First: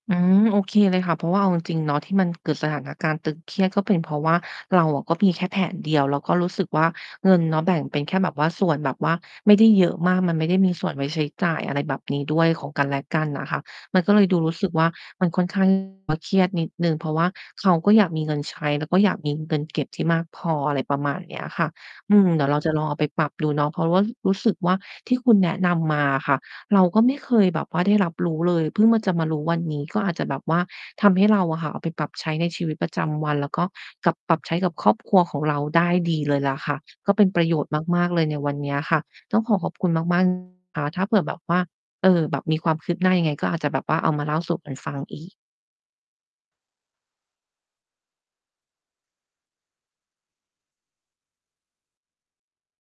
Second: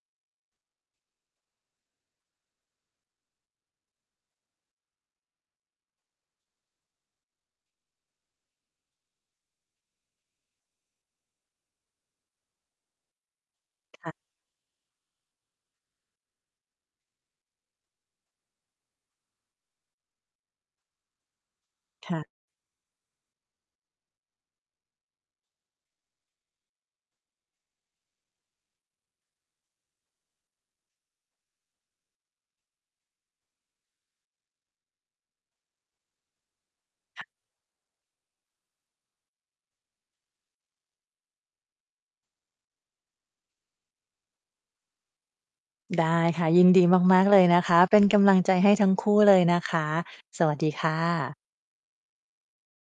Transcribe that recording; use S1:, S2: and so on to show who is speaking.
S1: อืม โอเคเลยค่ะ เพราะว่าเอาจริง ๆ เนาะ ที่มันเกิดสถานการณ์ตึงเครียด ก็เป็นเพราะว่า เราอะก็มีแค่แผนเดียว ก็รู้สึกว่า เงินเนาะแบ่งเป็นแค่แบบว่าส่วนแบบว่าไม่ได้เยอะมาก มันไม่ได้มีส่วนไว้ใช้จ่าย อะไรแบบนี้ด้วย ของกันและกันน่ะค่ะ มัน
S2: ค
S1: ก
S2: ่
S1: ็
S2: ะ
S1: เลยดูรู้สึกว่า มันค่อน ข้าง แบบว่าเครียดนิดหนึ่ง เพราะว่า เขาก็อยากมีเงินใช้ แล้วก็อยากมีเงินเก็บที่มากพอ อะไรประมาณเนี้ยค่ะ
S2: ค
S1: อื
S2: ่ะ
S1: ม เดี๋ยวเราจะลองเอาไปปรับดูเนาะ เพราะว่า รู้สึกว่า ที่คุณแนะนำมาอะค่ะ เราก็ไม่เคยแบบว่าได้รับรู้เลย เพิ่งมา จะมารู้วันนี้ ก็อาจจะแบบว่าทำให้เราอะค่ะเอาไปปรับใช้ในชีวิตประจำวัน แล้วก็กับ ปรับใช้กับครอบครัวของเราได้ดีเลยล่ะค่ะ ก็เ
S2: ค
S1: ป็
S2: ่ะ
S1: นประโยชน์มาก ๆ เลยในวันเนี้ยค่ะ ต้องขอขอบคุณมาก มาก นะคะ ถ้าเผื่อแบบว่า เอ่อ แบบมีความคืบหน้ายังไง ก็อาจจะแบบว่าเอามาเล่าสู่กันฟังอีก
S2: ได้ค่ะ ยินดีมาก ๆ เลยนะคะ เป็นกำลังใจให้ทั้งคู่เลยนะคะ สวัสดีค่ะ